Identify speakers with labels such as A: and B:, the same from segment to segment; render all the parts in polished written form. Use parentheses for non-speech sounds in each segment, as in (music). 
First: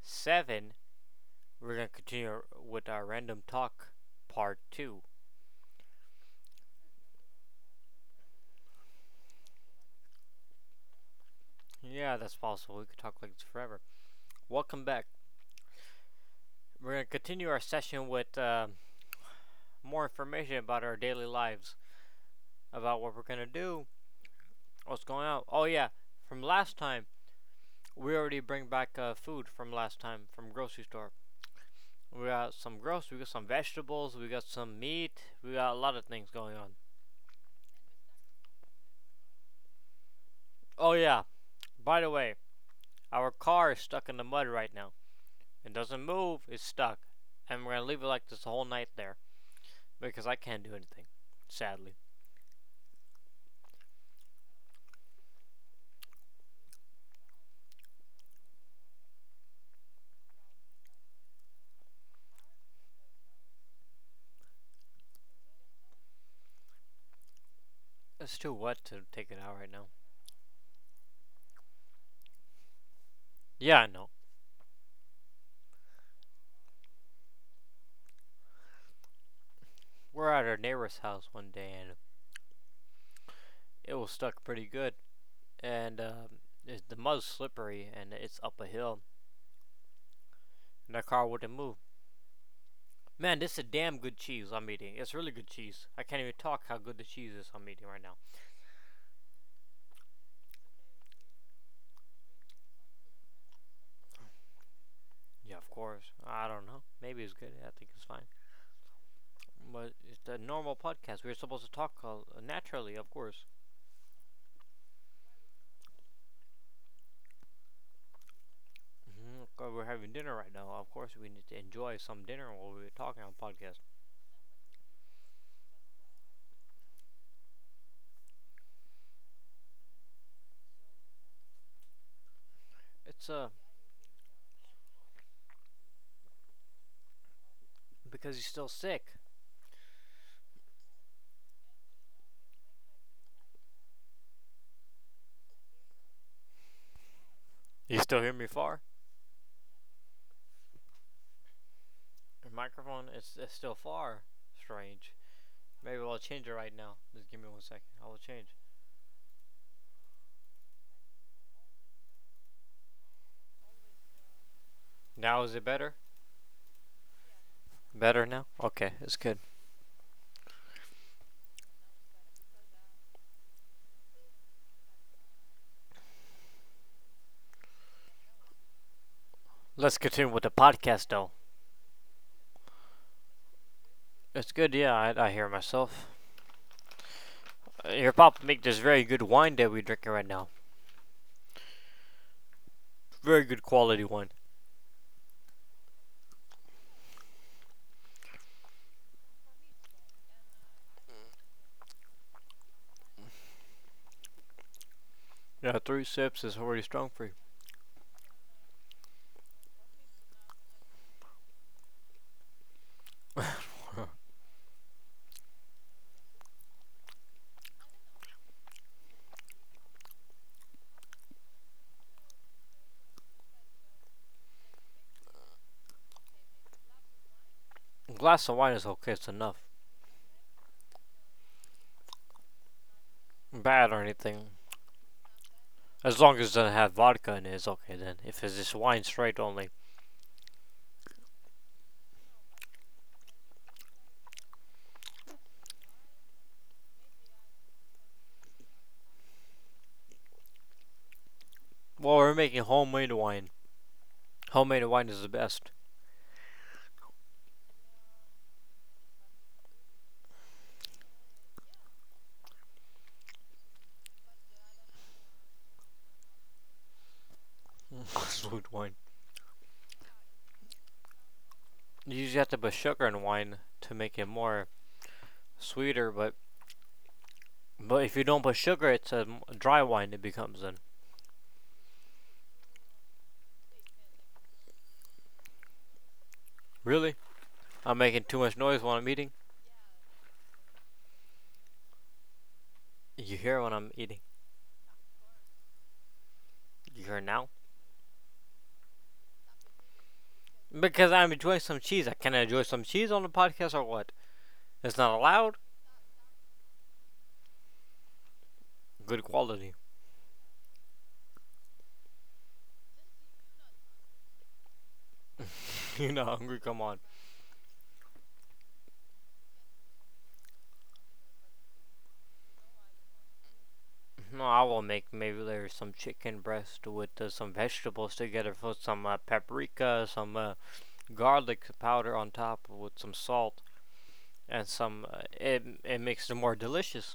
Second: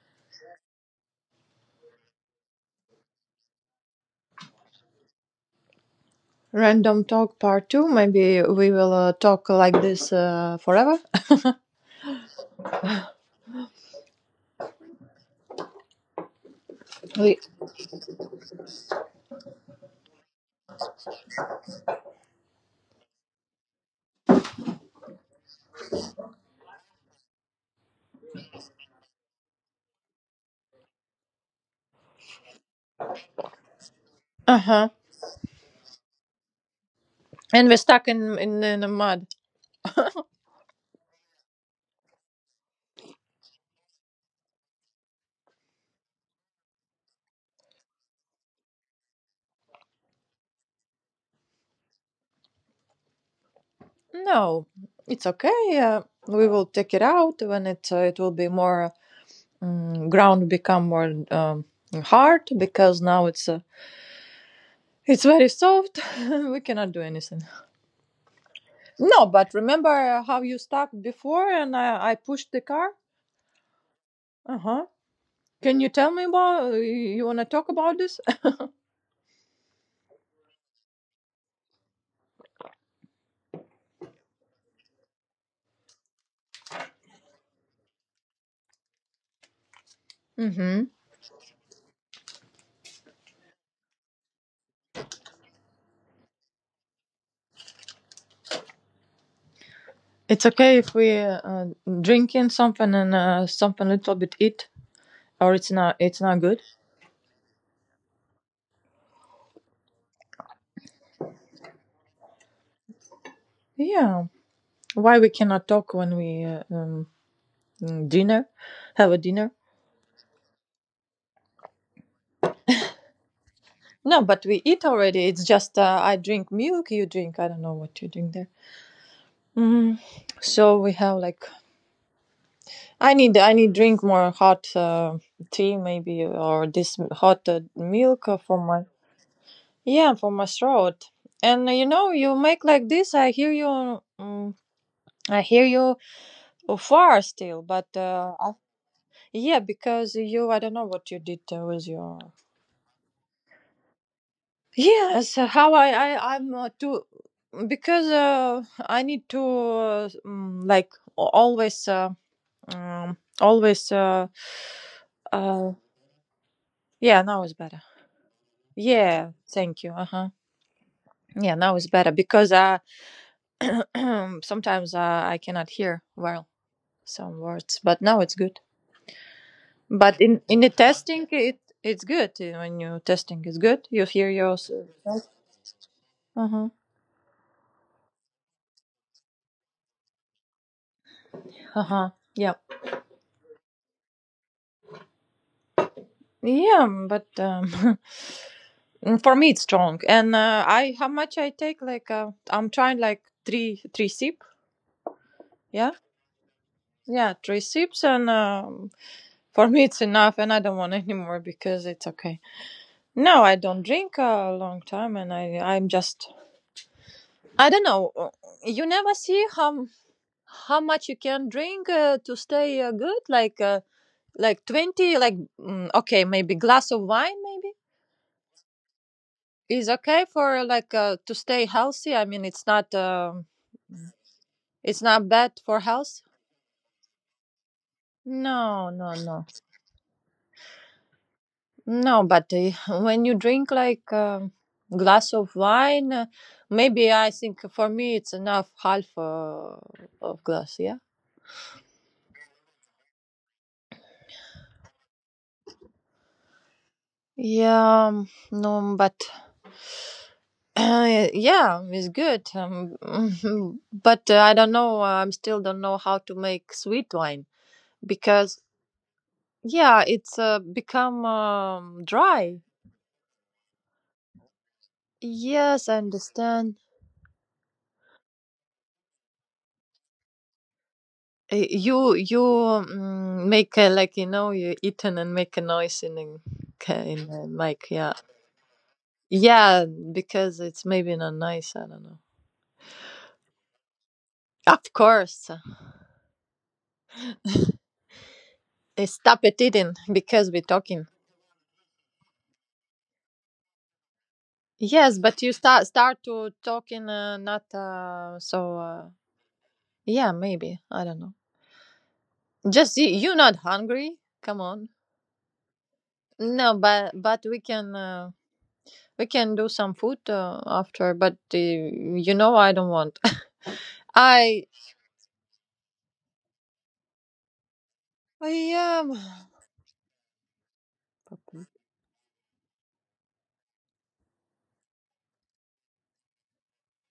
A: 7. We're going to continue with our random talk part 2.
B: Random talk part two. Maybe we will talk like this forever.
A: Yeah, that's possible. We could talk like this forever. Welcome back. We're going to
B: We
A: continue our session with more information about our daily lives, about what we're going to do, what's going on. Oh, yeah, from last time, we already bring back food from last time from grocery store. We got some groceries, we got some vegetables, we got
B: uh
A: some
B: huh.
A: meat, we got a lot of things going on.
B: And we're stuck in the mud.
A: Oh, yeah, by the way, our car is stuck in the mud right now. It doesn't move, it's stuck. And we're gonna leave it like this the whole night there. Because I can't do anything, sadly.
B: No, it's okay. We will take it out when it will be more ground become more hard because now it's very soft. (laughs) We cannot do anything.
A: It's too wet to
B: No,
A: take it
B: but
A: out right now.
B: remember how you stuck before and I pushed the car.
A: Yeah, I know.
B: Uh huh. Can you tell me about? You wanna talk about this?
A: We're at our neighbor's house one day and it was stuck pretty good. And It's, the mud's slippery and it's up a hill.
B: (laughs) Mm hmm.
A: And the car wouldn't move. Man, this is a damn good cheese I'm eating. It's really good cheese. I can't even talk how good the cheese is I'm eating right now.
B: It's okay if we drinking something and something little bit eat,
A: Yeah,
B: or
A: of
B: it's not
A: course.
B: it's not
A: I
B: good.
A: don't know. Maybe it's good. I think it's fine. But it's a normal podcast. We're supposed to talk naturally, of course.
B: Yeah, why we cannot talk when we dinner, have a dinner?
A: We're having dinner right now. Of course, we need to enjoy some dinner while we're talking on podcast.
B: No, but we eat already. It's just I drink milk, you drink. I don't know what you drink there. Mm. So we have like I
A: It's
B: need I need drink more hot tea maybe or this hot milk
A: because he's
B: for
A: still
B: my
A: sick.
B: yeah for my throat. And you know you make like this. I hear you. Mm. I hear you far still, but
A: You still hear me far?
B: yeah, because I don't know what you did with your.
A: The microphone is it's still far. Strange.
B: Yes, how I,
A: Maybe I'll
B: I
A: change it
B: I'm uh,
A: right now.
B: too,
A: Just give me one second. I
B: because
A: will change.
B: I need to like always, always,
A: Now is it
B: uh,
A: better?
B: yeah, now it's better.
A: Better now? Okay, it's
B: Yeah,
A: good.
B: thank you. Uh huh. Yeah, now it's better because (clears throat) sometimes I cannot hear well some words, but now it's good.
A: Let's
B: But
A: continue
B: in
A: with the
B: in the
A: podcast
B: testing,
A: though.
B: it's good when you testing is good. You hear
A: It's good,
B: yourself.
A: yeah, I hear myself.
B: Uh huh.
A: Your papa make this very good wine that we're drinking right now.
B: Uh huh. Yeah.
A: Very good quality wine.
B: Yeah, but (laughs) for me it's strong. And I how much I take? Like I'm trying like three sip.
A: Yeah,
B: Yeah.
A: three sips is already strong for you.
B: Yeah, three sips, and for me it's enough, and I don't want any more because it's okay. No, I don't drink a long time, and I'm just I don't know. You never see how much you can drink to stay good like 20 like okay maybe glass of wine maybe
A: A glass of wine is okay, it's enough.
B: is okay for like to stay healthy. I mean,
A: Bad or anything.
B: it's not bad for
A: As
B: health.
A: long as it doesn't have vodka in it, it's okay then. If it's just
B: No,
A: wine
B: no,
A: straight
B: no,
A: only.
B: no, but (laughs) when you drink like glass of wine maybe I think for me it's enough half of glass, yeah.
A: Well, we're making homemade wine. Homemade wine is the best.
B: Yeah, no but yeah, it's good. (laughs) But I don't know. I still don't know how to make sweet wine
A: (laughs)
B: because
A: Sweet wine.
B: yeah, it's become
A: You usually have to
B: dry.
A: put sugar in wine to make it more
B: Yes, I
A: sweeter,
B: understand.
A: but if you don't put sugar, it's a dry wine it becomes then.
B: You make a, like you know you eaten and make a noise in the
A: Really?
B: in the mic.
A: I'm
B: Yeah,
A: making too much noise while I'm eating?
B: yeah, because it's maybe not nice. I don't know.
A: You hear when I'm eating?
B: Of course.
A: You hear now?
B: Stop it eating because we're
A: Because
B: talking.
A: I'm enjoying some cheese. I can not enjoy some cheese on the podcast or what? It's not
B: Yes, but you
A: allowed?
B: start to talking, not so
A: Good quality.
B: yeah, maybe. I don't know. Just you, you not hungry? Come on.
A: (laughs) You are not hungry,
B: No,
A: come on.
B: but we can do some food after, but you know I don't want. (laughs)
A: No, I
B: I
A: will make maybe there's some chicken breast with some vegetables together,
B: I
A: put some
B: um
A: paprika, some garlic powder on top with some salt and some. It it makes it more delicious.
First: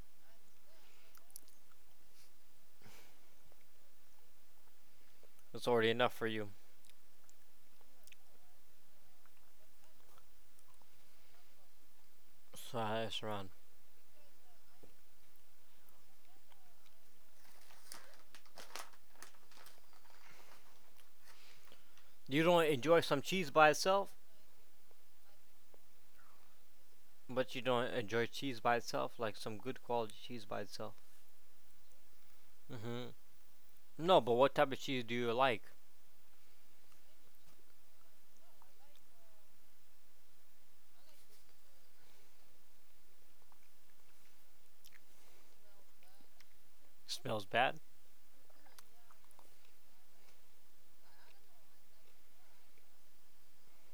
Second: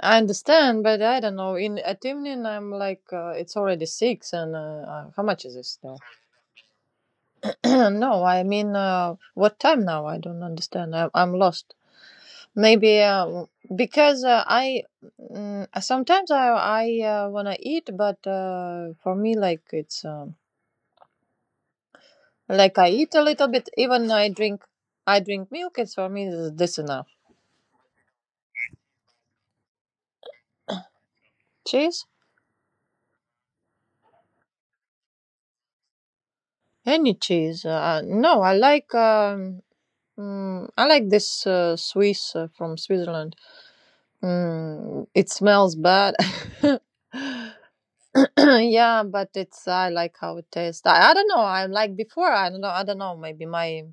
B: I understand, but I don't know. In at evening I'm like it's already 6 and how much is
A: It's
B: this
A: already
B: now?
A: enough for you.
B: (clears throat) No, I mean what time now? I don't understand. I'm lost.
A: So
B: Maybe
A: that's around.
B: because I sometimes I wanna eat, but for me like it's
A: You don't
B: like I
A: enjoy
B: eat a
A: some
B: little
A: cheese
B: bit.
A: by itself,
B: Even I drink milk. It's for me this enough.
A: but you don't enjoy cheese by itself like some good quality cheese by itself.
B: Cheese,
A: Hmm. No, but what type of cheese do you like?
B: any cheese. No, I like I like this Swiss from Switzerland. Mm, it smells bad. (laughs)
A: Smells bad.
B: (clears throat) Yeah, but it's I like how it tastes. I don't know. I like before. I don't know. I don't know. Maybe my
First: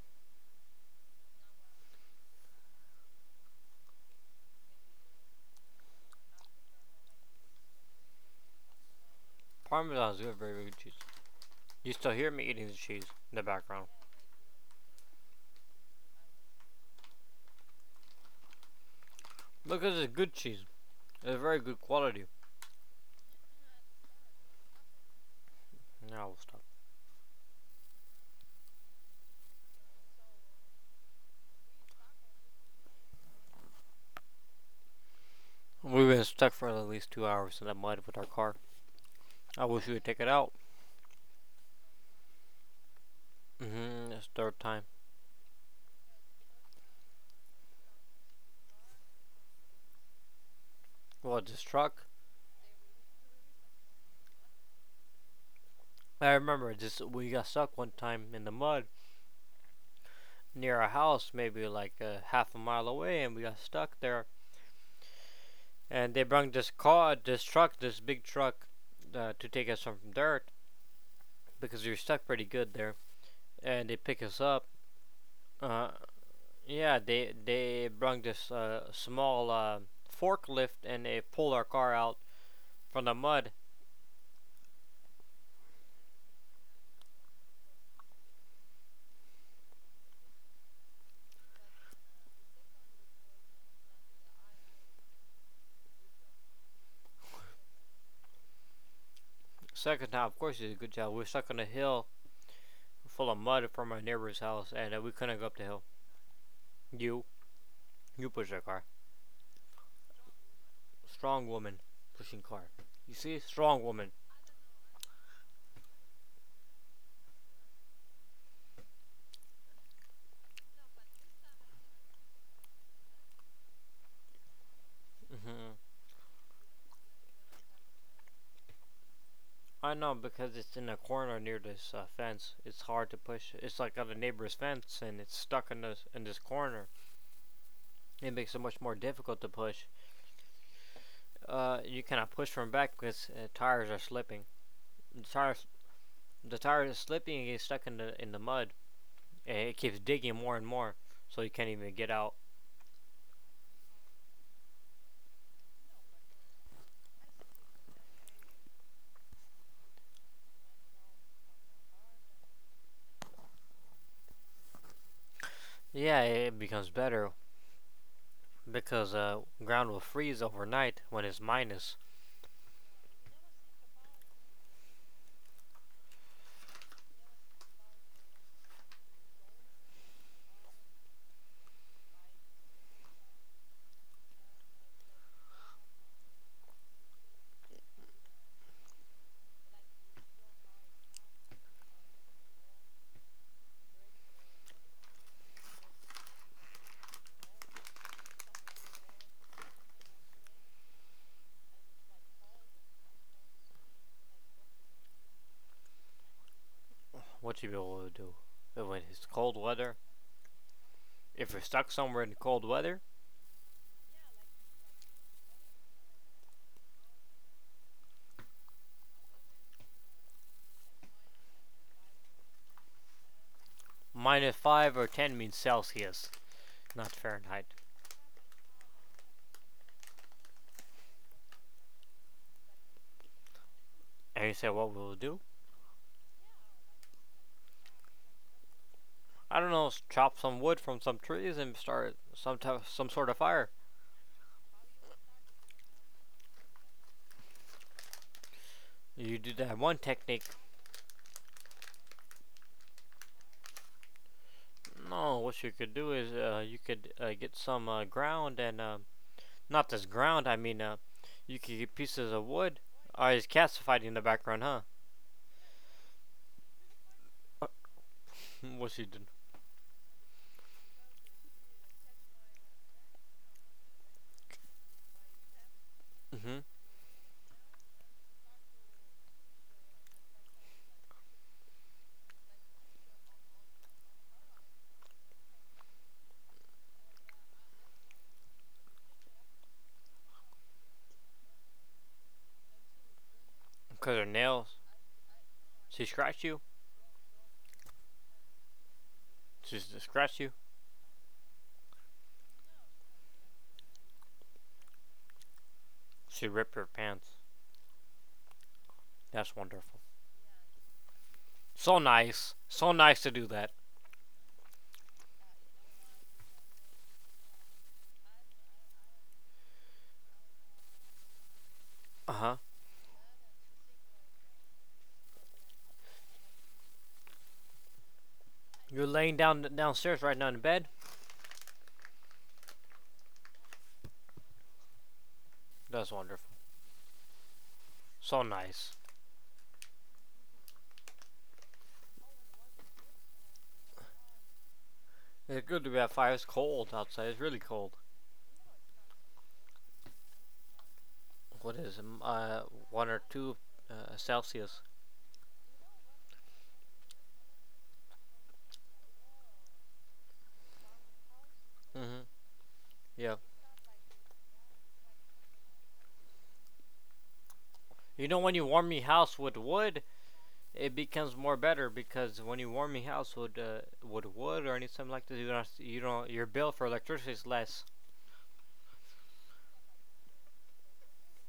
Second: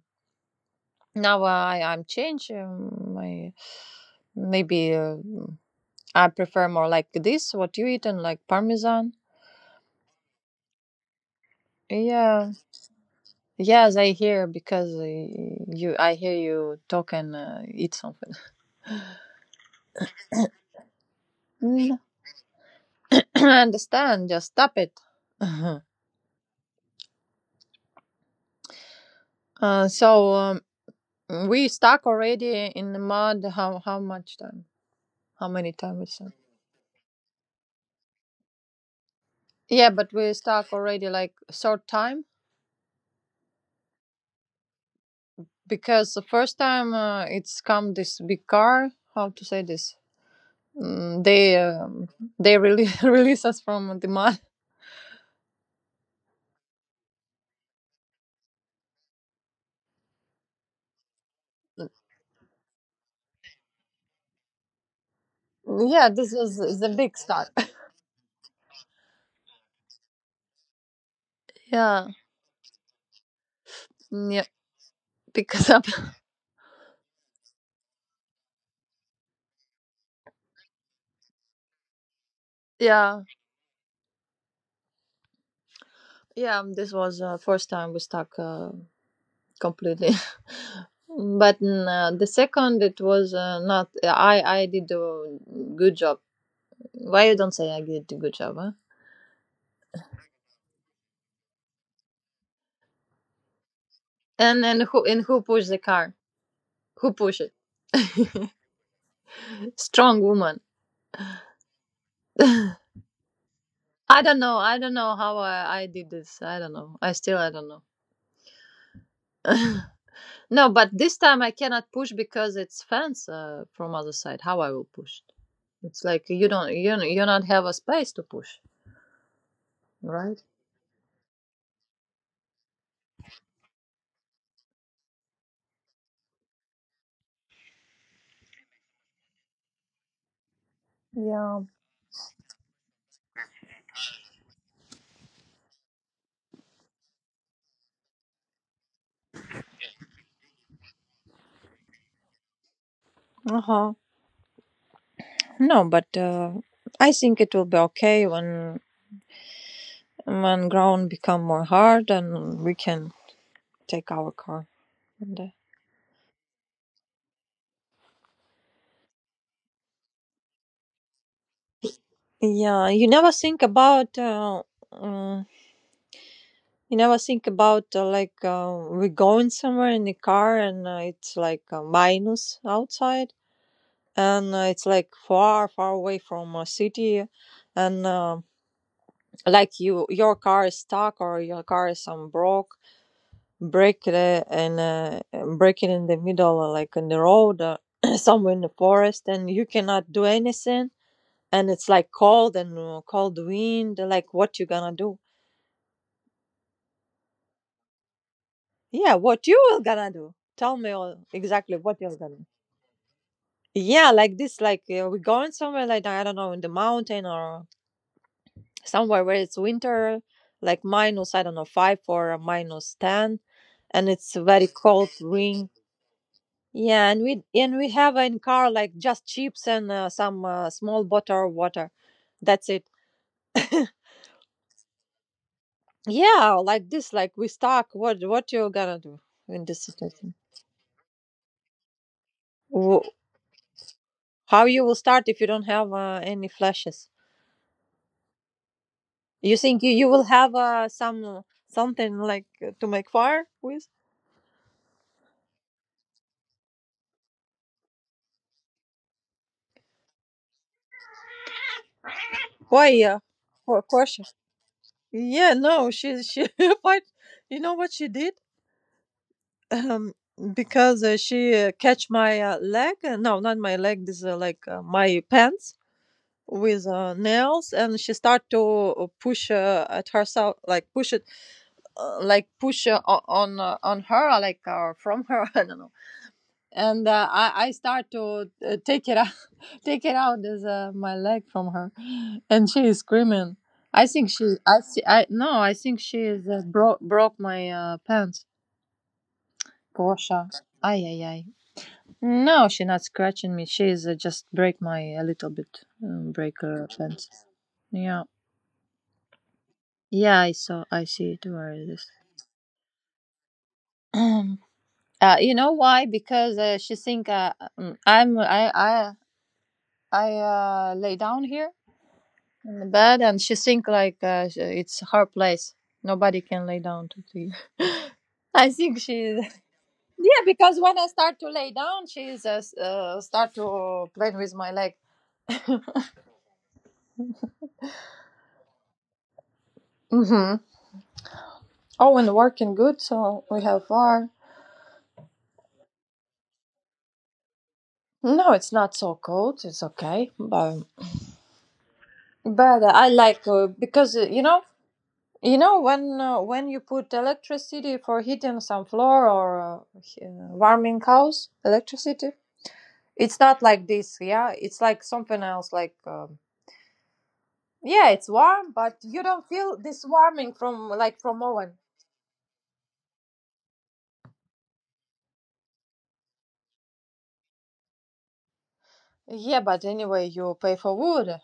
B: now I'm changed. I maybe I prefer more like this. What you eat and like parmesan.
A: Parmesan is a very good cheese. You still hear me
B: Yeah.
A: eating the cheese in the background.
B: Yes, I hear because you. I hear you talk and eat something.
A: Because it's good cheese. It's very good
B: Mm.
A: quality.
B: (coughs) (clears throat) I understand. Just stop it. (laughs)
A: Now we'll stop.
B: uh, so um, we stuck already in the mud. How much time? How many time we
A: We've been
B: stuck?
A: stuck for at least 2 hours in the mud with our car. I wish
B: Yeah,
A: we would
B: but
A: take it
B: we
A: out.
B: stuck already like short time.
A: Mm-hmm, that's third time.
B: Because the first time it's come this big car, how to say this.
A: Well,
B: They
A: this truck.
B: they release (laughs) release us from the mud.
A: I remember this. We got stuck one time in the mud near our house, maybe
B: Mm,
A: like a half a mile away, and we got stuck there.
B: yeah,
A: And they
B: this
A: brought
B: was
A: this
B: the
A: car,
B: big
A: this
B: start.
A: truck, this big truck, to take us from dirt
B: (laughs)
A: because we were
B: Yeah.
A: stuck pretty good there. And they pick
B: Mm,
A: us
B: yeah,
A: up.
B: because up.
A: Uh, Yeah, they brought this small forklift and they pulled our car out
B: (laughs)
A: from the
B: Yeah.
A: mud.
B: Yeah, this was first time we stuck completely. (laughs) But the second it was not yeah, I did a good job. Why you don't say I did a good job, huh?
A: Second time, of course, he did a good job. We were stuck on a hill full of mud from our neighbor's
B: And
A: house, and we
B: and
A: couldn't
B: who
A: go up the
B: pushed the
A: hill.
B: car? Who
A: You
B: pushed it?
A: pushed our car.
B: Strong woman.
A: Strong woman pushing car. You see, strong woman.
B: I don't know. I don't know how I did this. I don't know. I still I don't know. No, but this time I cannot push because it's fans from other side. How I will push?
A: Hmm.
B: It's like you you not have a space to push,
A: I know
B: right?
A: because it's in a corner near this fence. It's hard to push. It's like on a neighbor's fence, and it's stuck in this corner. It makes it much more difficult to push.
B: Yeah.
A: You cannot push from back because tires are slipping. The tires, the tires are slipping and get stuck in the mud, and it keeps digging more and more, so you can't even get out.
B: Uh huh. No, but I think it will be okay when ground become more hard and we can take our car. And,
A: Yeah, it becomes better because ground will freeze overnight when it's minus.
B: yeah, you never think about. Mm, You never think about like we're going somewhere in the car and it's like minus outside and it's like far away from a city and like you your car is stuck or your car is some broke break it and break it in the middle like in the road (coughs) (clears throat) somewhere in the forest and you cannot do anything, and it's like cold and cold wind. Like what you gonna do?
A: What you be able to do but when
B: Yeah,
A: it's
B: what
A: cold
B: you will
A: weather?
B: gonna do? Tell me all,
A: If you're
B: exactly
A: stuck
B: what you're
A: somewhere in
B: gonna.
A: cold weather,
B: Yeah, like this, like we're going somewhere like I don't know in the mountain or somewhere where it's winter, like minus I don't know 5 or minus 10, and it's
A: minus
B: very
A: five or
B: cold
A: ten means
B: wind.
A: Celsius,
B: Yeah,
A: not Fahrenheit.
B: and we have in car like just chips and some small bottle of water. That's it. (laughs)
A: And you say, what will we do?
B: Yeah, like this, like we stuck. What you gonna do
A: I don't
B: in this
A: know.
B: situation?
A: Chop some wood from some trees and start some
B: Wh-
A: sort of fire.
B: How you will start if you don't have any flashes?
A: You do
B: You
A: that
B: think you,
A: one
B: you will
A: technique.
B: have some something like to make fire with?
A: No, what you could do is you could get some ground and not this ground. I mean, you could get pieces of wood.
B: Why?
A: Oh, it's cats
B: For
A: fighting in the
B: question.
A: background, huh?
B: Yeah, no, she (laughs) fight. You know
A: (laughs)
B: what she did?
A: What she did?
B: Um, because she catch my leg. No, not my leg. This like my pants
A: Mm-hmm.
B: with nails, and she start to push at herself, like push it, like push on her, like from her. (laughs) I don't know, and I start to take it out, (laughs) take it out as my leg from her, and she is screaming. I
A: Cause her
B: think
A: nails.
B: see, I no, I think
A: She
B: she
A: scratched
B: is
A: you.
B: broke my pants.
A: She scratched
B: Gosha,
A: you.
B: ay ay ay. No, she not scratching me. She is just break my a little bit,
A: She
B: break
A: ripped your
B: her pants.
A: pants.
B: Yeah,
A: That's wonderful.
B: yeah, I see it. Where is
A: So
B: this?
A: nice. So nice to do that.
B: You know why? Because she think I'm I lay down here
A: Uh huh.
B: in the bed, and she think like it's her place. Nobody can lay down to tea. (laughs) I think
A: You're
B: she
A: laying
B: is.
A: down downstairs
B: (laughs)
A: right
B: Yeah,
A: now in
B: because
A: bed.
B: when I start to lay down, she is start to play with my leg. (laughs)
A: That's wonderful. So nice.
B: Mm-hmm. Oh, and working good, so we have far.
A: It's good to be at fire. It's cold outside. It's really cold.
B: No, it's not so cold, it's okay. but
A: What is it,
B: but
A: one
B: I
A: or
B: like
A: two
B: because you know,
A: Celsius.
B: you know when you put electricity for heating some floor or warming house
A: Hmm.
B: electricity.
A: Yeah.
B: It's not like this, yeah. It's like something else, like yeah,
A: You
B: it's
A: know when you
B: warm,
A: warm
B: but
A: your
B: you
A: house
B: don't
A: with
B: feel
A: wood,
B: this warming from
A: it
B: like
A: becomes
B: from
A: more
B: oven.
A: better because when you warm your house with wood or anything like this, you don't your bill for electricity is less.
B: Yeah, but anyway, you pay for wood.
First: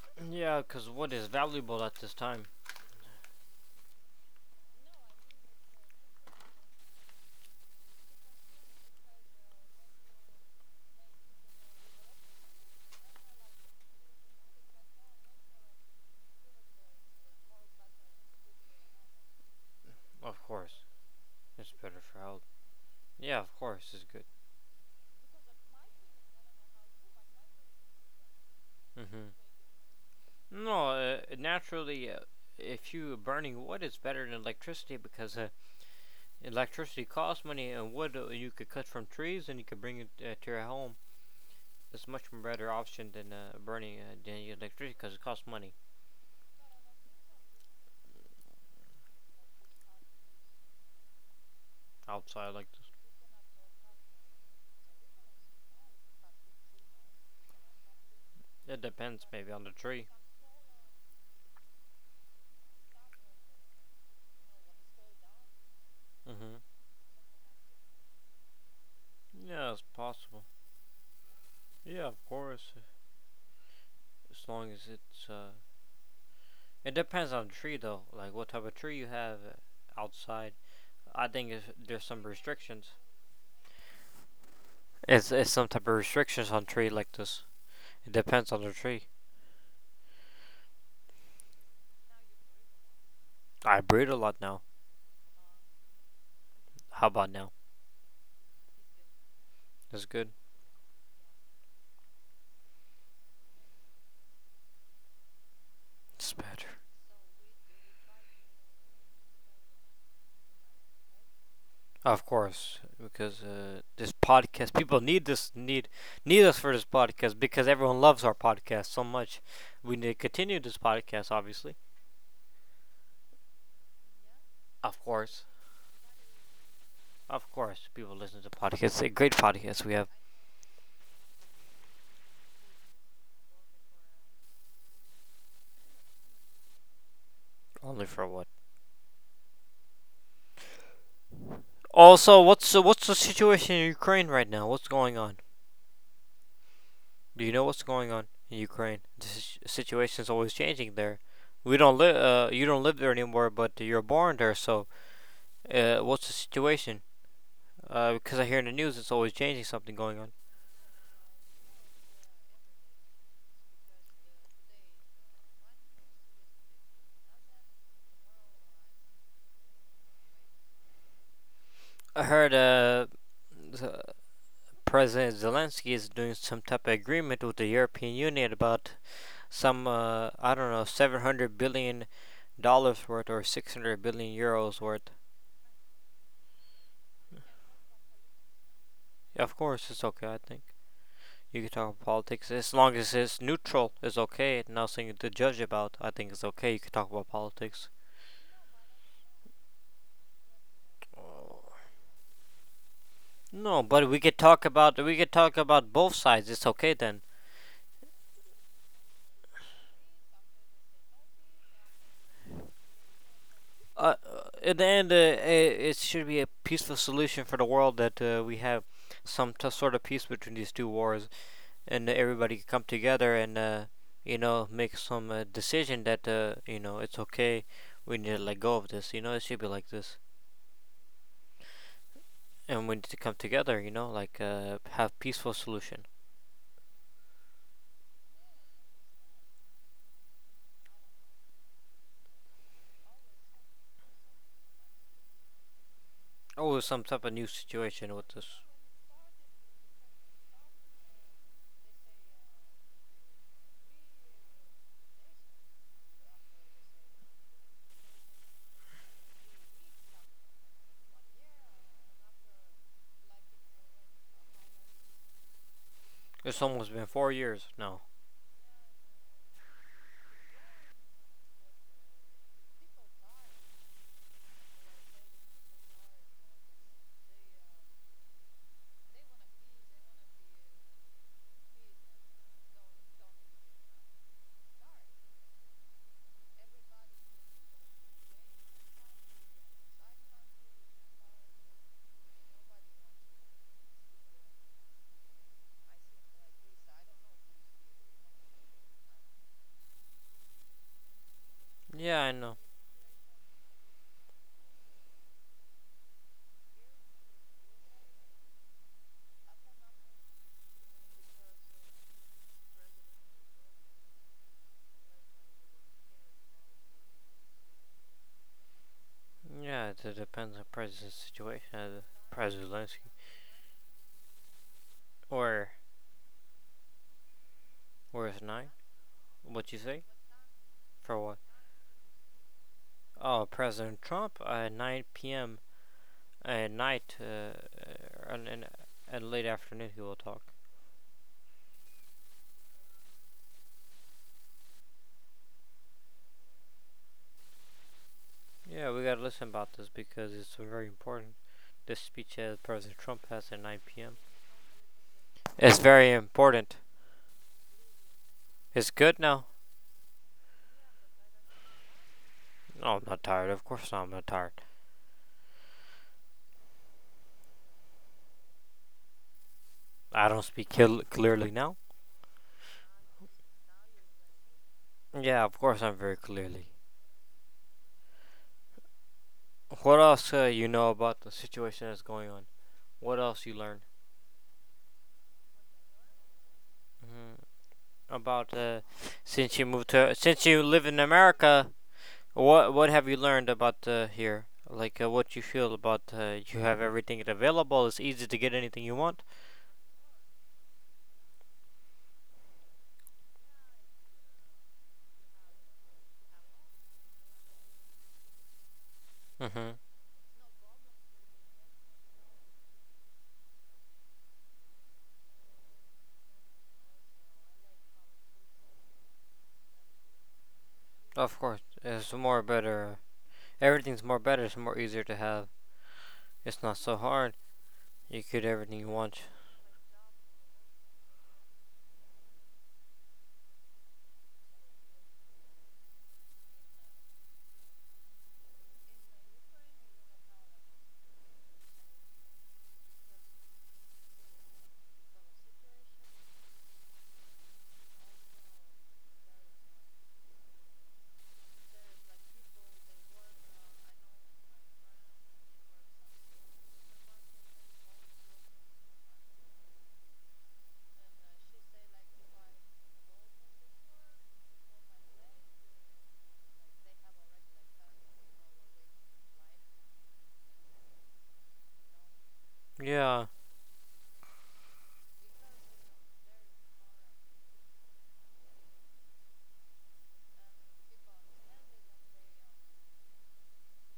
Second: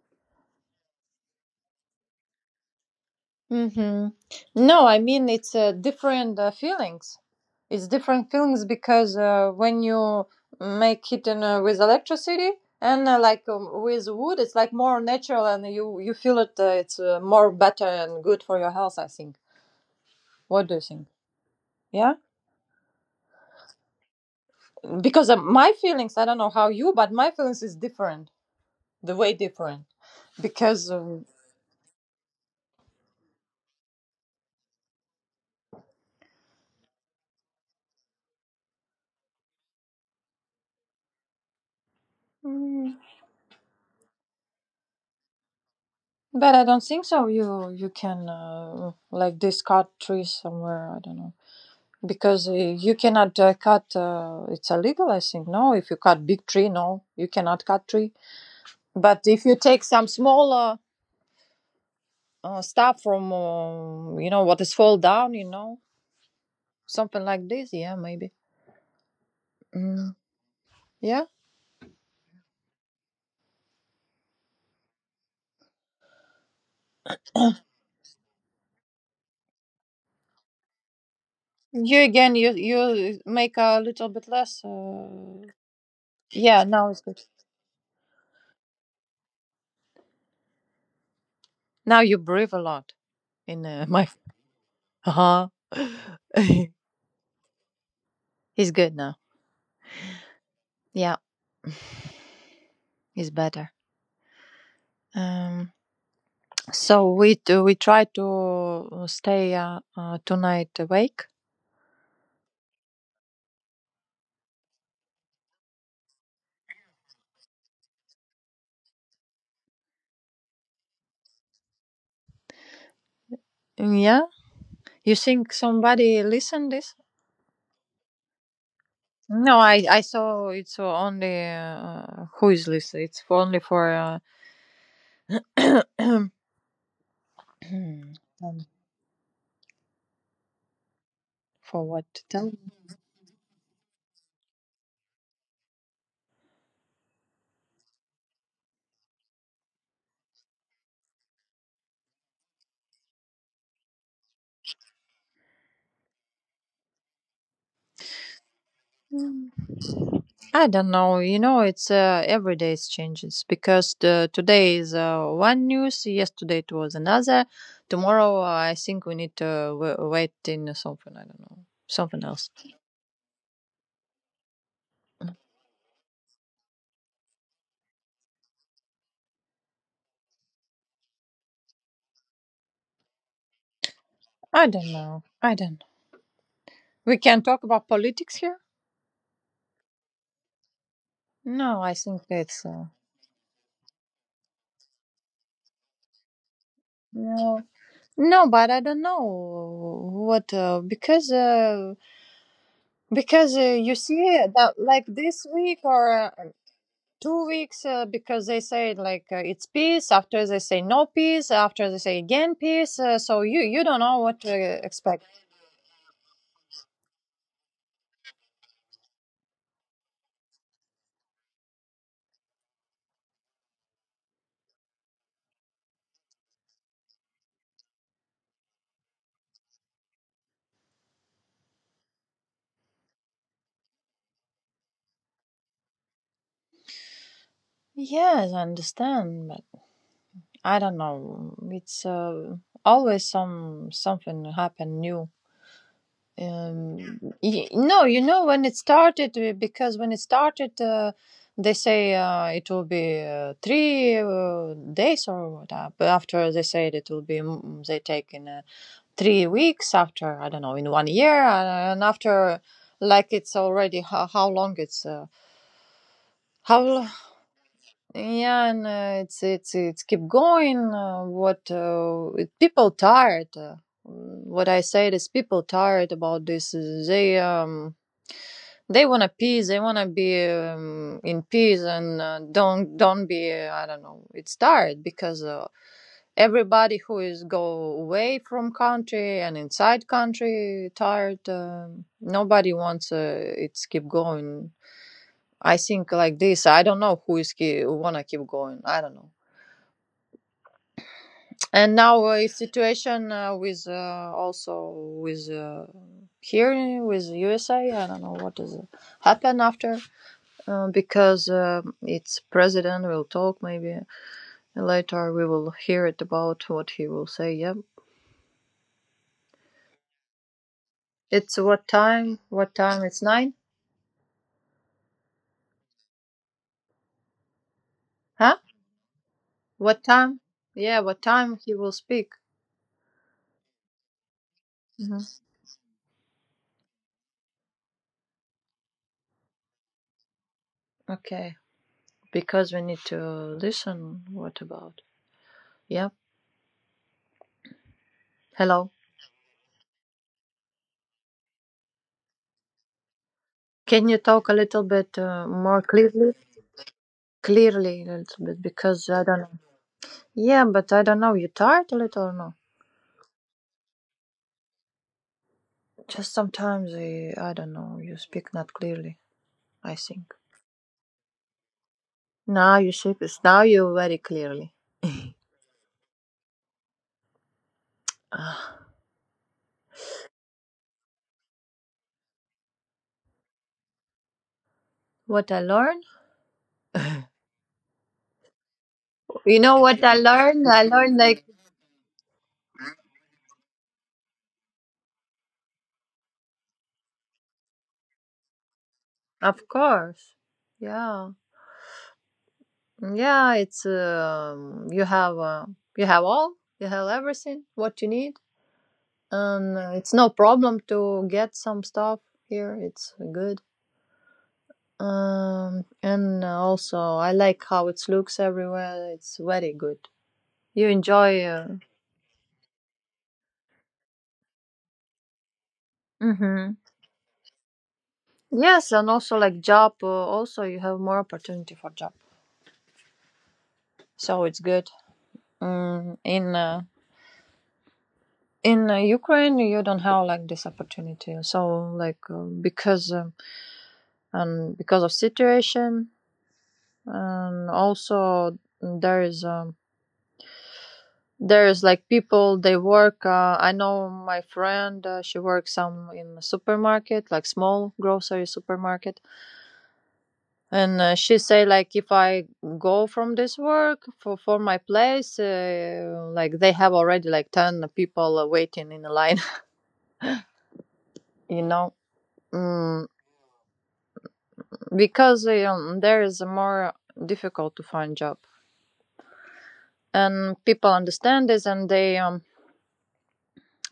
A: (coughs) Yeah, because wood is valuable at this time.
B: Mm-hmm. No, I mean it's different feelings. It's different feelings because when you make it in, with electricity, and like with wood, it's like more natural and you feel it. It's more better and good for your health, I think.
A: Of
B: What do you
A: course,
B: think?
A: it's better
B: Yeah.
A: for health. Yeah, of course, it's good.
B: Because my feelings, I don't know how you, but my feelings is different, the
A: Hmm.
B: way different.
A: No,
B: because um,
A: naturally, if you burning wood, it's better than electricity because electricity costs money, and wood you could cut from trees, and you could bring it to your home. It's much better
B: mm,
A: option than burning than electricity because it costs money
B: but I don't think so you can like discard trees somewhere, I don't know. because
A: outside
B: uh,
A: like this.
B: you cannot cut, it's illegal, I think. No, if you cut big tree, no, you cannot cut tree.
A: It
B: But
A: depends,
B: if
A: maybe
B: you
A: on the
B: take some
A: tree.
B: smaller stuff from, you know, what is fall down,
A: Mm-hmm.
B: something like this, yeah, maybe.
A: Yeah, it's
B: Mm.
A: possible.
B: Yeah.
A: Yeah, of course, as long as it's. It depends on the tree though, like what type of tree you have outside. I think if
B: You
A: there's some
B: again, you
A: restrictions.
B: make a little bit less.
A: It's it's some type of restrictions on
B: Yeah,
A: tree
B: now it's
A: like
B: good.
A: this. It depends on the tree.
B: Now you breathe a lot in
A: I
B: my.
A: breed a lot now.
B: (laughs) Uh-huh. (laughs)
A: How about now?
B: He's good now.
A: It's good.
B: Yeah, he's better. Um,
A: It's better.
B: so we do, we try to stay tonight awake.
A: Of course, because this podcast, people need this need need us for this podcast because everyone loves our podcast so much. We need to continue this podcast, obviously.
B: Mm. Yeah,
A: Of
B: you
A: course,
B: think somebody listen this?
A: of course, people listen to podcasts. A great
B: No,
A: podcast
B: I
A: we have
B: saw it's only who is listening. It's only for
A: only for what.
B: (clears throat) um, for what?
A: Also,
B: Tell.
A: what's the situation in Ukraine right now? What's going on? Do you know what's going on in Ukraine? The situation is always changing there. We don't live. You don't live there anymore, but you're born there. So, what's the situation? Because I hear in the news it's always changing something going on.
B: I don't know. You know, it's every day it changes because today is one news, yesterday it was another. Tomorrow, I think we need to wait in something. I don't know,
A: I
B: something
A: heard
B: else.
A: President Zelensky is doing some type of agreement with the European Union about some I don't know 700 billion dollars worth or 600 billion
B: I
A: euros
B: don't
A: worth.
B: know. I don't know. We can talk about politics here.
A: Yeah, of course, it's okay. I think you can
B: No,
A: talk
B: I
A: about
B: think
A: politics
B: it's
A: as long as it's neutral. It's okay. Nothing to judge about. I think it's okay. You can talk about
B: no,
A: politics.
B: no. But I don't know what because
A: No,
B: you
A: but
B: see that like
A: we could
B: this
A: talk
B: week
A: about
B: or
A: both sides. It's okay then.
B: 2 weeks, because they say like it's peace, after they say no peace, after they say again peace, so you don't know what to
A: In the end,
B: expect.
A: it should be a peaceful solution for the world that we have some sort of peace between these two wars, and everybody can come together and you know make some decision that you know it's okay. We need to let go of this. You know, it should be like this, and we need to come together. You know, like have peaceful solution.
B: Yes, I understand, but I don't know, it's always some something happen new.
A: Oh, some type of new
B: No,
A: situation
B: you
A: with
B: know,
A: this.
B: when it started, because when it started, they say it will be three days or what, but after they say it will be they take in 3 weeks, after I don't know, in one year, and after, like, it's already how long it's
A: It's almost been
B: how.
A: 4 years now.
B: Yeah, and it's keep going, people tired. What I said is people tired about this, they want to peace. They want to be in peace and don't be. I don't know. It's hard because everybody who is go away from country and inside country tired. Nobody wants, it's keep going. I think like this. I don't know who is who wanna keep going. I don't know. And
A: Yeah,
B: now
A: I know.
B: is situation with also with here with USA. I don't know what is it happen after. Because its president will talk, maybe later we will hear it about what he will say. Yeah.
A: Yeah, it depends on president
B: It's
A: situation,
B: what time,
A: President
B: what time,
A: Zelensky,
B: it's nine?
A: or where
B: Huh?
A: nine? What you say?
B: What time? Yeah,
A: For
B: what
A: what?
B: time he will speak?
A: Oh, President Trump at
B: Hmm.
A: 9 p.m. at night and, late afternoon he will talk.
B: Okay, because we need to listen what about. Yeah.
A: Yeah,
B: Hello.
A: we gotta listen about this because it's very important. This speech that President Trump has at 9
B: Can
A: p.m.
B: you talk a little bit
A: It's
B: more
A: very
B: clearly?
A: important.
B: Clearly a little bit
A: It's
B: because
A: good
B: I
A: now.
B: don't know. Yeah, but I don't know, you tired a little or no?
A: No, I'm not tired. Of course not. I'm not tired.
B: Just sometimes I don't know, you speak not clearly, I
A: I
B: think.
A: don't speak clearly now.
B: Now you shape it. Now you very clearly.
A: Yeah, of course I'm very clearly.
B: Ah.
A: What else you know about the situation that's going on? What else you learn?
B: What I learned?
A: Mm, about
B: You know what I (laughs)
A: since you
B: learned?
A: live
B: I
A: in
B: learned like,
A: America. What have you learned about here? Like what you feel about you have everything available. It's easy to get anything you want.
B: of course, yeah, yeah. It's you have all, you have everything what you need,
A: Mhm.
B: and it's no problem to get some stuff here. It's good. And Also I like how it looks everywhere. It's very good. You
A: Of
B: enjoy.
A: course, it's more better. Everything's more better. It's more easier to have. It's not
B: Mm-hmm.
A: so hard. You get everything you
B: Yes, and
A: want.
B: also like job, also you have more opportunity for job, so it's good. Mm, in uh, in Ukraine, you don't have like this opportunity. So like, because and because of situation, and also there is like people they work. I know my friend, she works some in the supermarket, like small grocery supermarket, and she say like if I go from this work for my place, like they have already like 10 people waiting in the line. (laughs) You know, mm,
A: Yeah.
B: because there is a more difficult to find job, and people understand this, and they um,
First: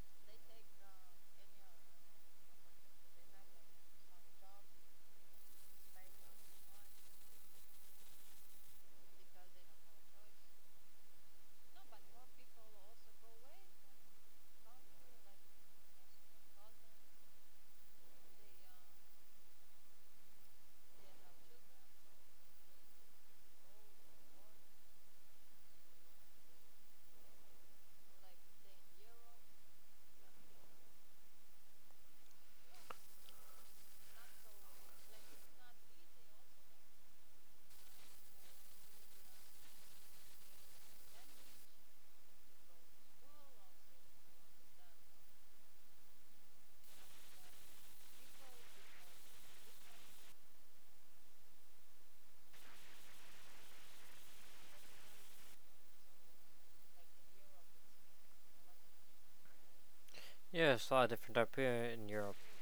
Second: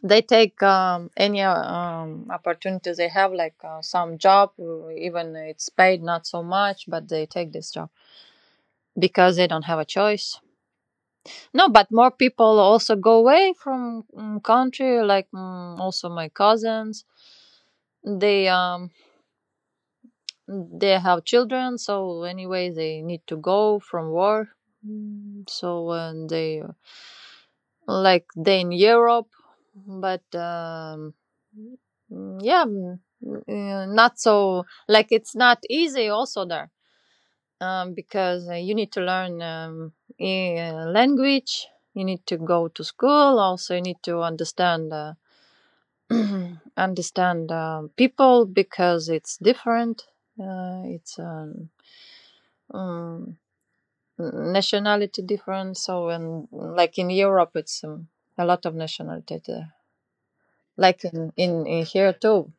B: they take any opportunity they have, like some job, even it's paid not so much, but they take this job because they don't have a choice. No, but more people also go away from country. Like, also my cousins, they they have children, so anyway they need to go from war. So when they, like they in Europe, but um mm, yeah, mm, not so like, it's not easy also there. Because you need to learn, language. You need to go to school. Also, you need to understand (clears throat) understand people because it's different. It's um, Nationality different. So, and like in Europe, it's a lot of nationality there.
A: Yeah, it's a
B: Like
A: lot
B: in,
A: different up here
B: in
A: in
B: here
A: Europe.
B: too.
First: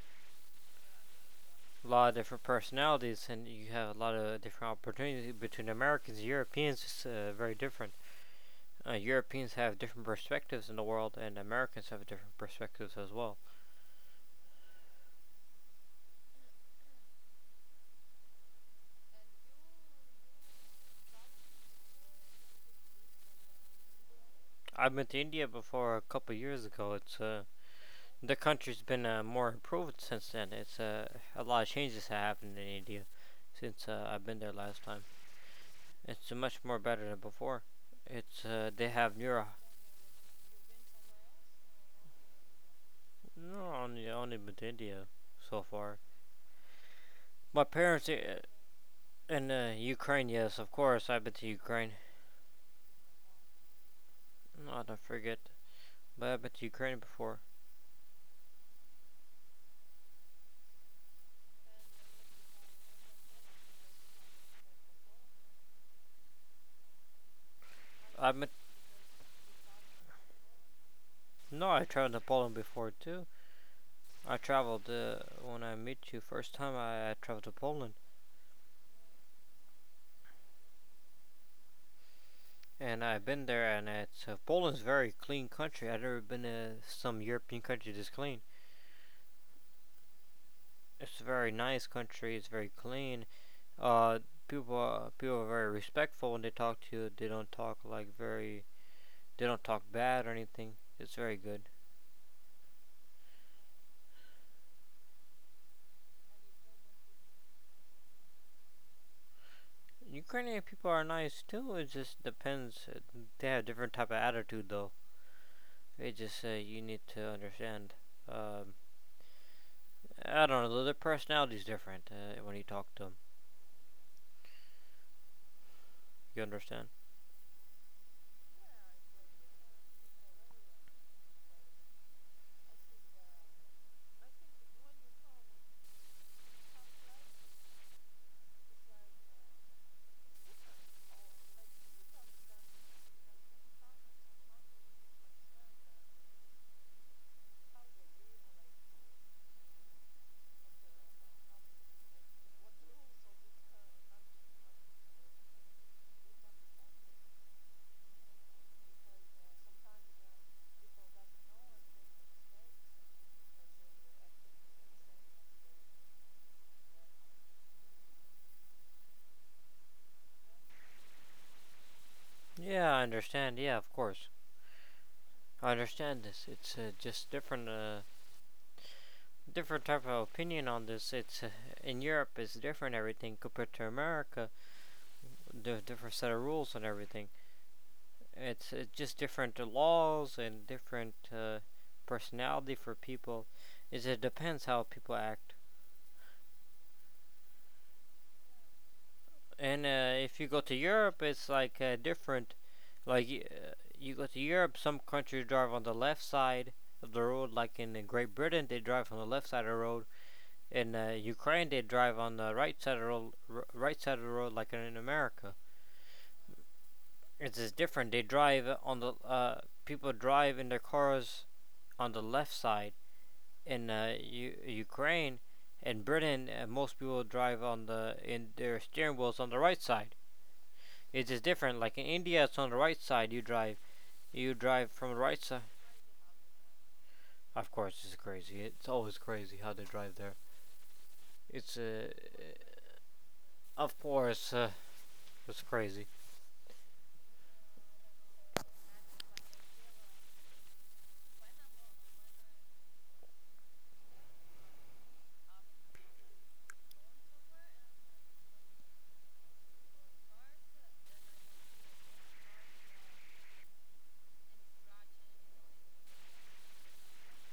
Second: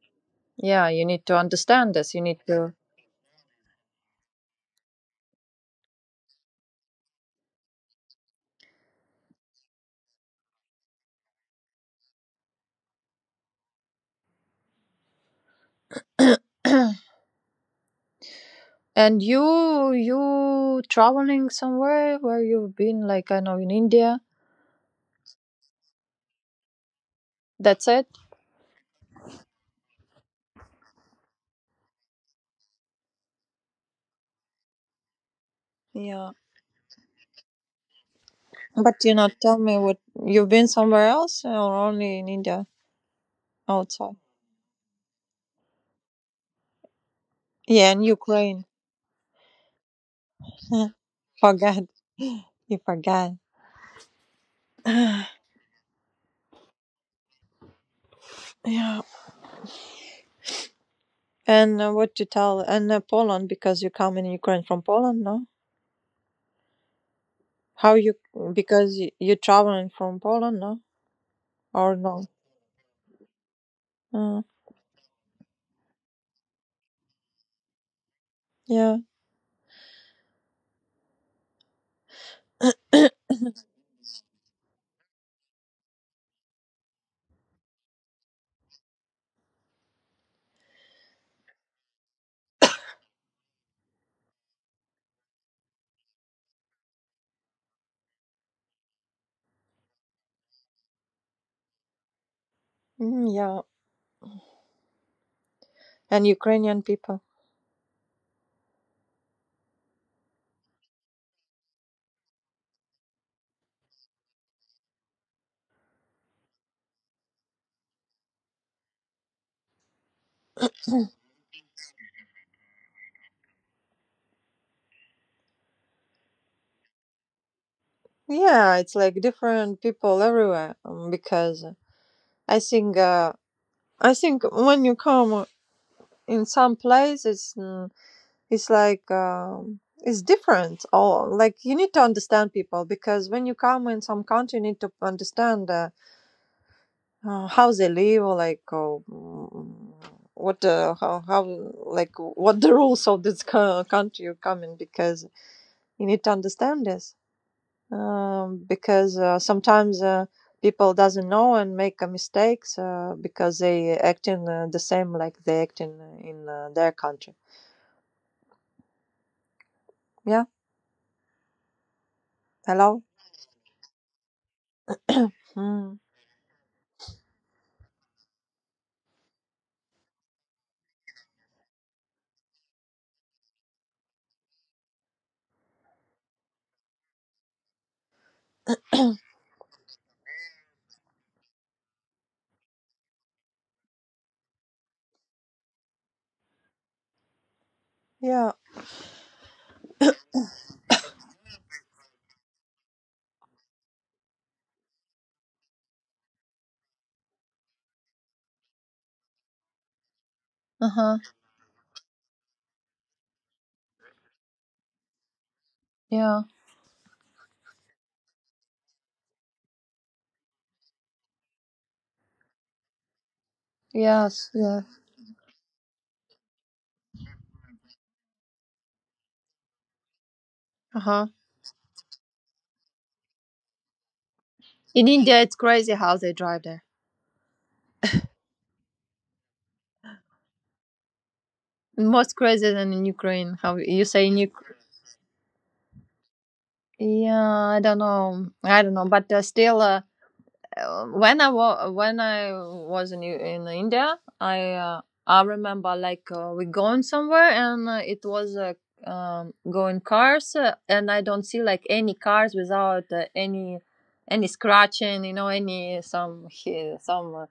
B: Yeah, you need to
A: A
B: understand
A: lot
B: this.
A: of
B: You need
A: different
B: to.
A: personalities, and you have a lot of different opportunities between Americans and Europeans. It's very different. Europeans have different perspectives in the world, and Americans have different perspectives as well.
B: And you traveling somewhere, where you've been, like I know, in India.
A: I've been to India before a couple years ago. It's
B: That's it.
A: the country's been more improved since then. It's a lot of changes have happened in India since I've been there last time. It's
B: Yeah.
A: much more better than before. It's they
B: But you
A: have
B: know,
A: neuro.
B: tell me what, you've been somewhere else or only in India
A: No, only
B: outside?
A: only been to India so far. My
B: Yeah, in
A: parents
B: Ukraine.
A: in Ukraine. Yes, of course I've been
B: (laughs)
A: to
B: Forgot.
A: Ukraine.
B: You forgot.
A: No, I don't
B: (sighs)
A: forget, but I've been to Ukraine before.
B: Yeah. And what to tell? And Poland, because you come in Ukraine from Poland, no? How you,
A: I've been
B: because you traveling from Poland, no?
A: No, I
B: Or
A: traveled to
B: no?
A: Poland before too. I
B: Uh,
A: traveled when I met you first time. I traveled to Poland,
B: yeah,
A: and I've been there, and it's Poland's very clean country. I've never been to some European country this clean. It's a very nice country. It's very clean. Uh, people are very respectful when they talk to you. They don't talk like very. They don't talk bad or anything. It's very good.
B: mm, yeah. And Ukrainian people.
A: Ukrainian people are nice too. It just depends. They have a different type of attitude though. They just say you need to understand. Um, I don't know. Their personality's different when you talk to them. You understand?
B: Yeah, it's like different people everywhere, because I think uh, I think when you come in some place, it's it's like, it's different. All like, you need to understand people, because when you come in some country, you need to understand how they live, or like, oh, mm, what how, like, what the (laughs) rules of this country you come in, because you need to understand this. Because sometimes people doesn't know and make mistakes because they acting the same like they acting in their country. Yeah.
A: Yeah, I
B: Hello.
A: understand. Yeah, of course. I
B: Mm.
A: understand this. It's just different. Different type of opinion on this. It's in Europe, it's different everything compared to America. There's different set of rules and everything. It's just different laws and different personality for people. It depends how people act.
B: Yeah.
A: And if you go to Europe, it's like different. Like you go to Europe, some countries drive on the left side of the road. Like in Great Britain, they drive on the left side of the road.
B: Uh
A: In
B: huh.
A: Ukraine, they drive on the right side of the road, right side of the road, like in America.
B: Yeah.
A: It's just different. They drive on the people drive in their cars on the left side. In
B: Yes. Yeah.
A: Ukraine and Britain, most people drive on the in their steering wheels on the right side.
B: Uh
A: It's
B: huh.
A: just different. Like in India, it's on the right side. You drive. You drive
B: In
A: from the
B: India,
A: right
B: it's
A: side.
B: crazy how they drive there.
A: Of course, it's crazy. It's always crazy how they drive there. It's
B: Most crazy than in Ukraine. How
A: of
B: you say in
A: course,
B: Ukraine?
A: it's crazy.
B: Yeah, I don't know. I don't know. But still, when I when I was in India, I remember like we going somewhere, and it was going cars, and I don't see like any cars without any any scratching, you know, any some some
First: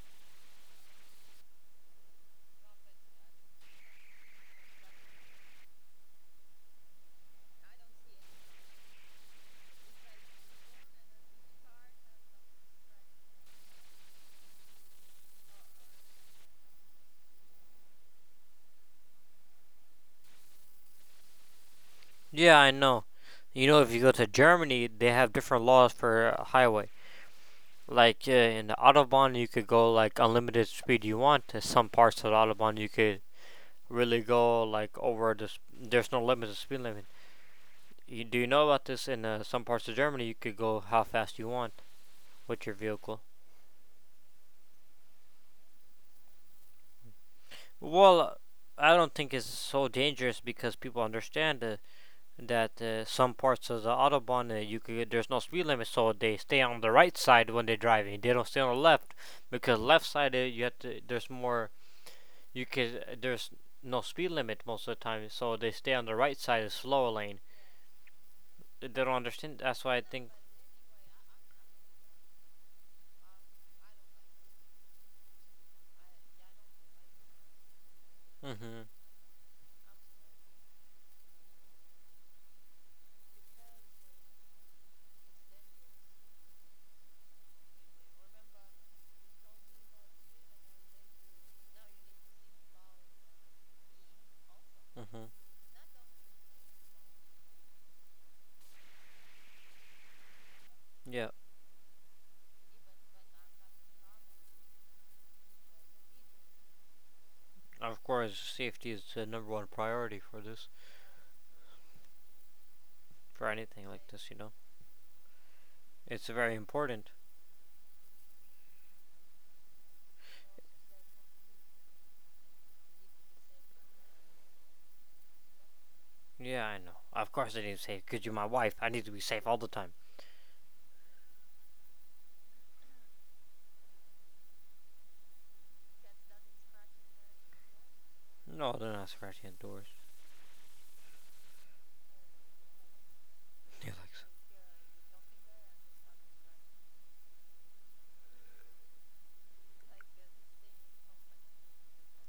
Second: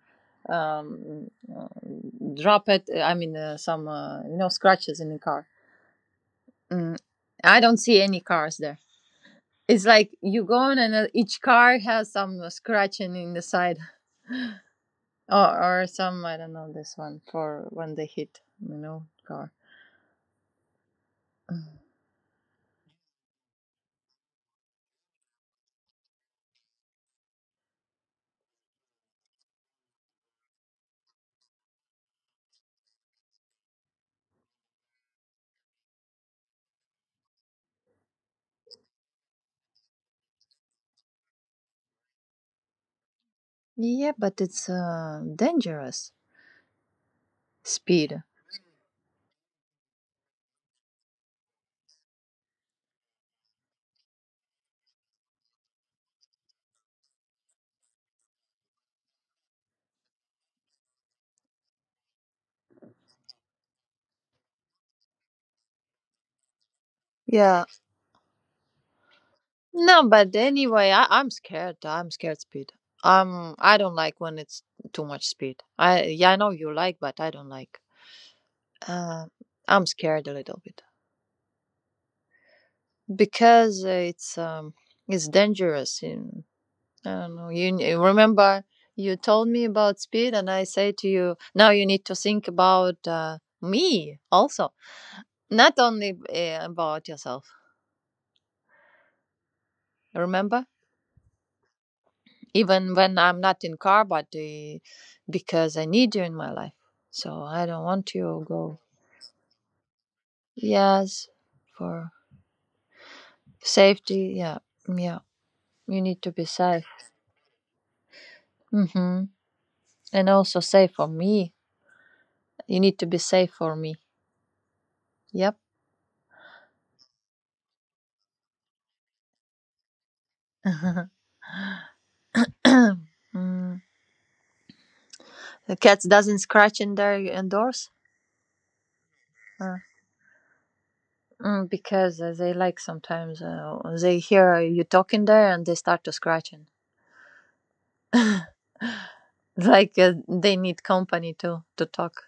B: uh, um, uh, drop it. I mean, some, you know, scratches in the car. Mm, I don't see any cars there. It's like you go on, and each car has some scratching in the side. Or some, I don't know, this one for when they hit, you know, car.
A: Yeah, I know. You know, if you go to Germany, they have different laws for highway. Like in the autobahn, you could go like unlimited speed you want. In some parts of the autobahn, you could really go like over the. S there's no limit to speed limit. You, do you know about this? In some parts of Germany, you could go how fast you want with your vehicle.
B: Yeah, but it's dangerous speed.
A: Well, I don't think it's so dangerous because people understand that some parts of the autobahn you could there's no speed limit, so they stay on the right side when they're driving. They don't stay on the left because left side you have to there's more you could there's no speed limit most of the time, so they stay on the right side of slower lane.
B: Yeah.
A: They don't understand. That's why I
B: No,
A: think.
B: but anyway, I, I'm scared. I'm scared speed. I don't like when it's too much speed. I, yeah, I know you like, but I don't like.
A: Mhm.
B: Uh, I'm scared a little bit because it's dangerous. In, I don't know. You remember you told me about speed, and I say to you, now you need to think about me also,
A: Mhm.
B: not only about yourself. Remember,
A: Yeah.
B: even when I'm not in car, but because I need you in my life, so I don't
A: Of
B: want
A: course,
B: you go.
A: safety is the number one priority for this
B: Yes, for
A: for anything like this.
B: safety.
A: You know,
B: Yeah, yeah. You need
A: it's
B: to be
A: very
B: safe.
A: important.
B: Mm-hmm. And also safe for me. You need to be safe for me. Yep.
A: Yeah, I know. Of course I need to be safe, because you're my wife. I need to be safe all the time.
B: (laughs) Mm. The cats doesn't scratch in their indoors,
A: No, they're not scratching at
B: uh,
A: doors.
B: because they like sometimes
A: Yeah, like
B: they
A: so.
B: hear you talking there and they start to scratching. (laughs) Like they need company to talk.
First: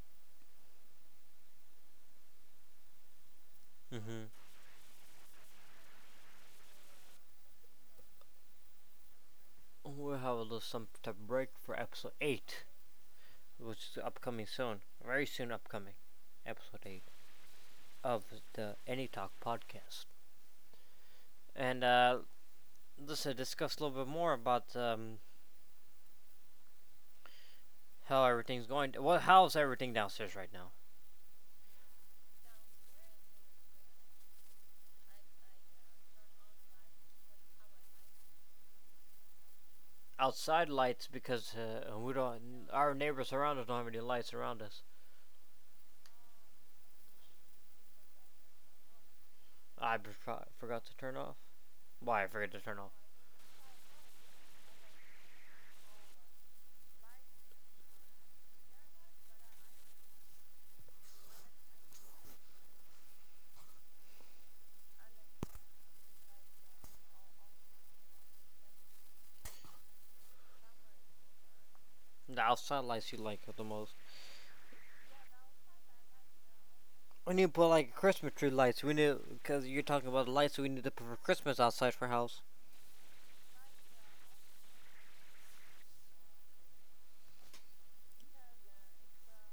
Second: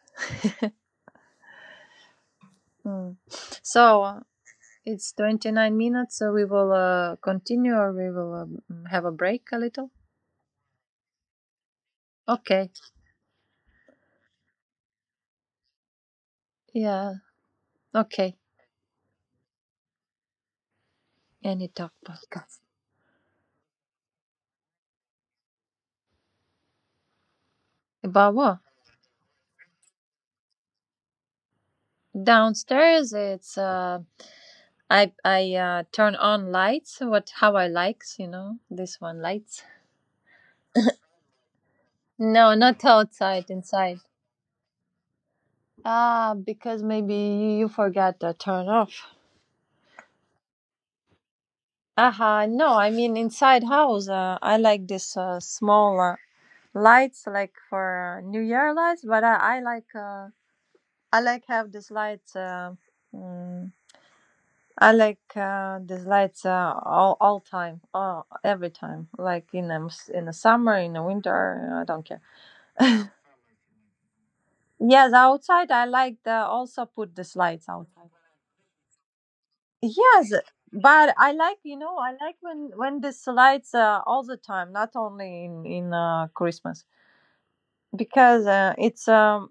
B: Mm. So
A: Mm-hmm.
B: it's 29 minutes. So we will continue, or we will have a break a little.
A: We'll have a little some type of break for episode 8,
B: Okay.
A: which is upcoming soon. Very soon upcoming. Episode 8
B: Yeah.
A: of
B: Okay.
A: the Any Talk podcast.
B: Any
A: And,
B: talk podcast.
A: let's discuss a little bit more about, how
B: About what?
A: everything's going. Well, how's everything downstairs right now?
B: Downstairs, it's I turn on lights. What, how I likes, you know, this one lights.
A: Outside lights because we
B: No,
A: don't.
B: not
A: Our neighbors
B: outside,
A: around us don't have any
B: inside.
A: lights around us.
B: Ah, because maybe you forgot the turn off.
A: I forgot to turn off. Why I
B: Aha,
A: forget to
B: no,
A: turn
B: I
A: off
B: mean inside house. I like this smaller lights, like for New Year lights. But I, like, I like have this lights. Mm, I like these lights all time, all, every time. Like in the in the summer, in the winter, I don't care.
A: the outside lights you like the most.
B: Yes, outside I like the also put
A: We
B: these
A: need to put
B: lights
A: like
B: outside.
A: Christmas tree lights. We need because you're talking about the
B: Yes,
A: lights. So we need to put
B: but
A: for
B: I like,
A: Christmas
B: you
A: outside
B: know,
A: for
B: I like
A: house.
B: when this lights all the time, not only in Christmas, because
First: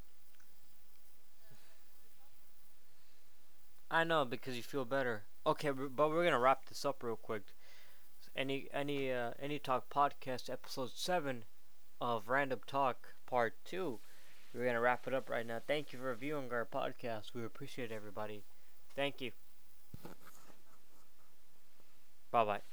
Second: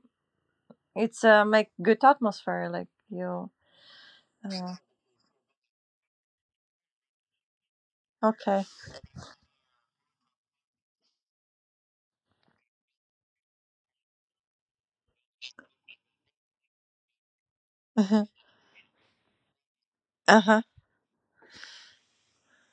B: it's make good atmosphere like you.
A: I know because you
B: Uh,
A: feel better. Okay, but we're gonna wrap this up real quick.
B: okay.
A: Any talk podcast episode 7 of Random Talk Part Two. We're gonna wrap it up right now. Thank you for viewing our podcast. We appreciate
B: (laughs) Uh
A: everybody. Thank you.
B: huh.
A: Bye bye.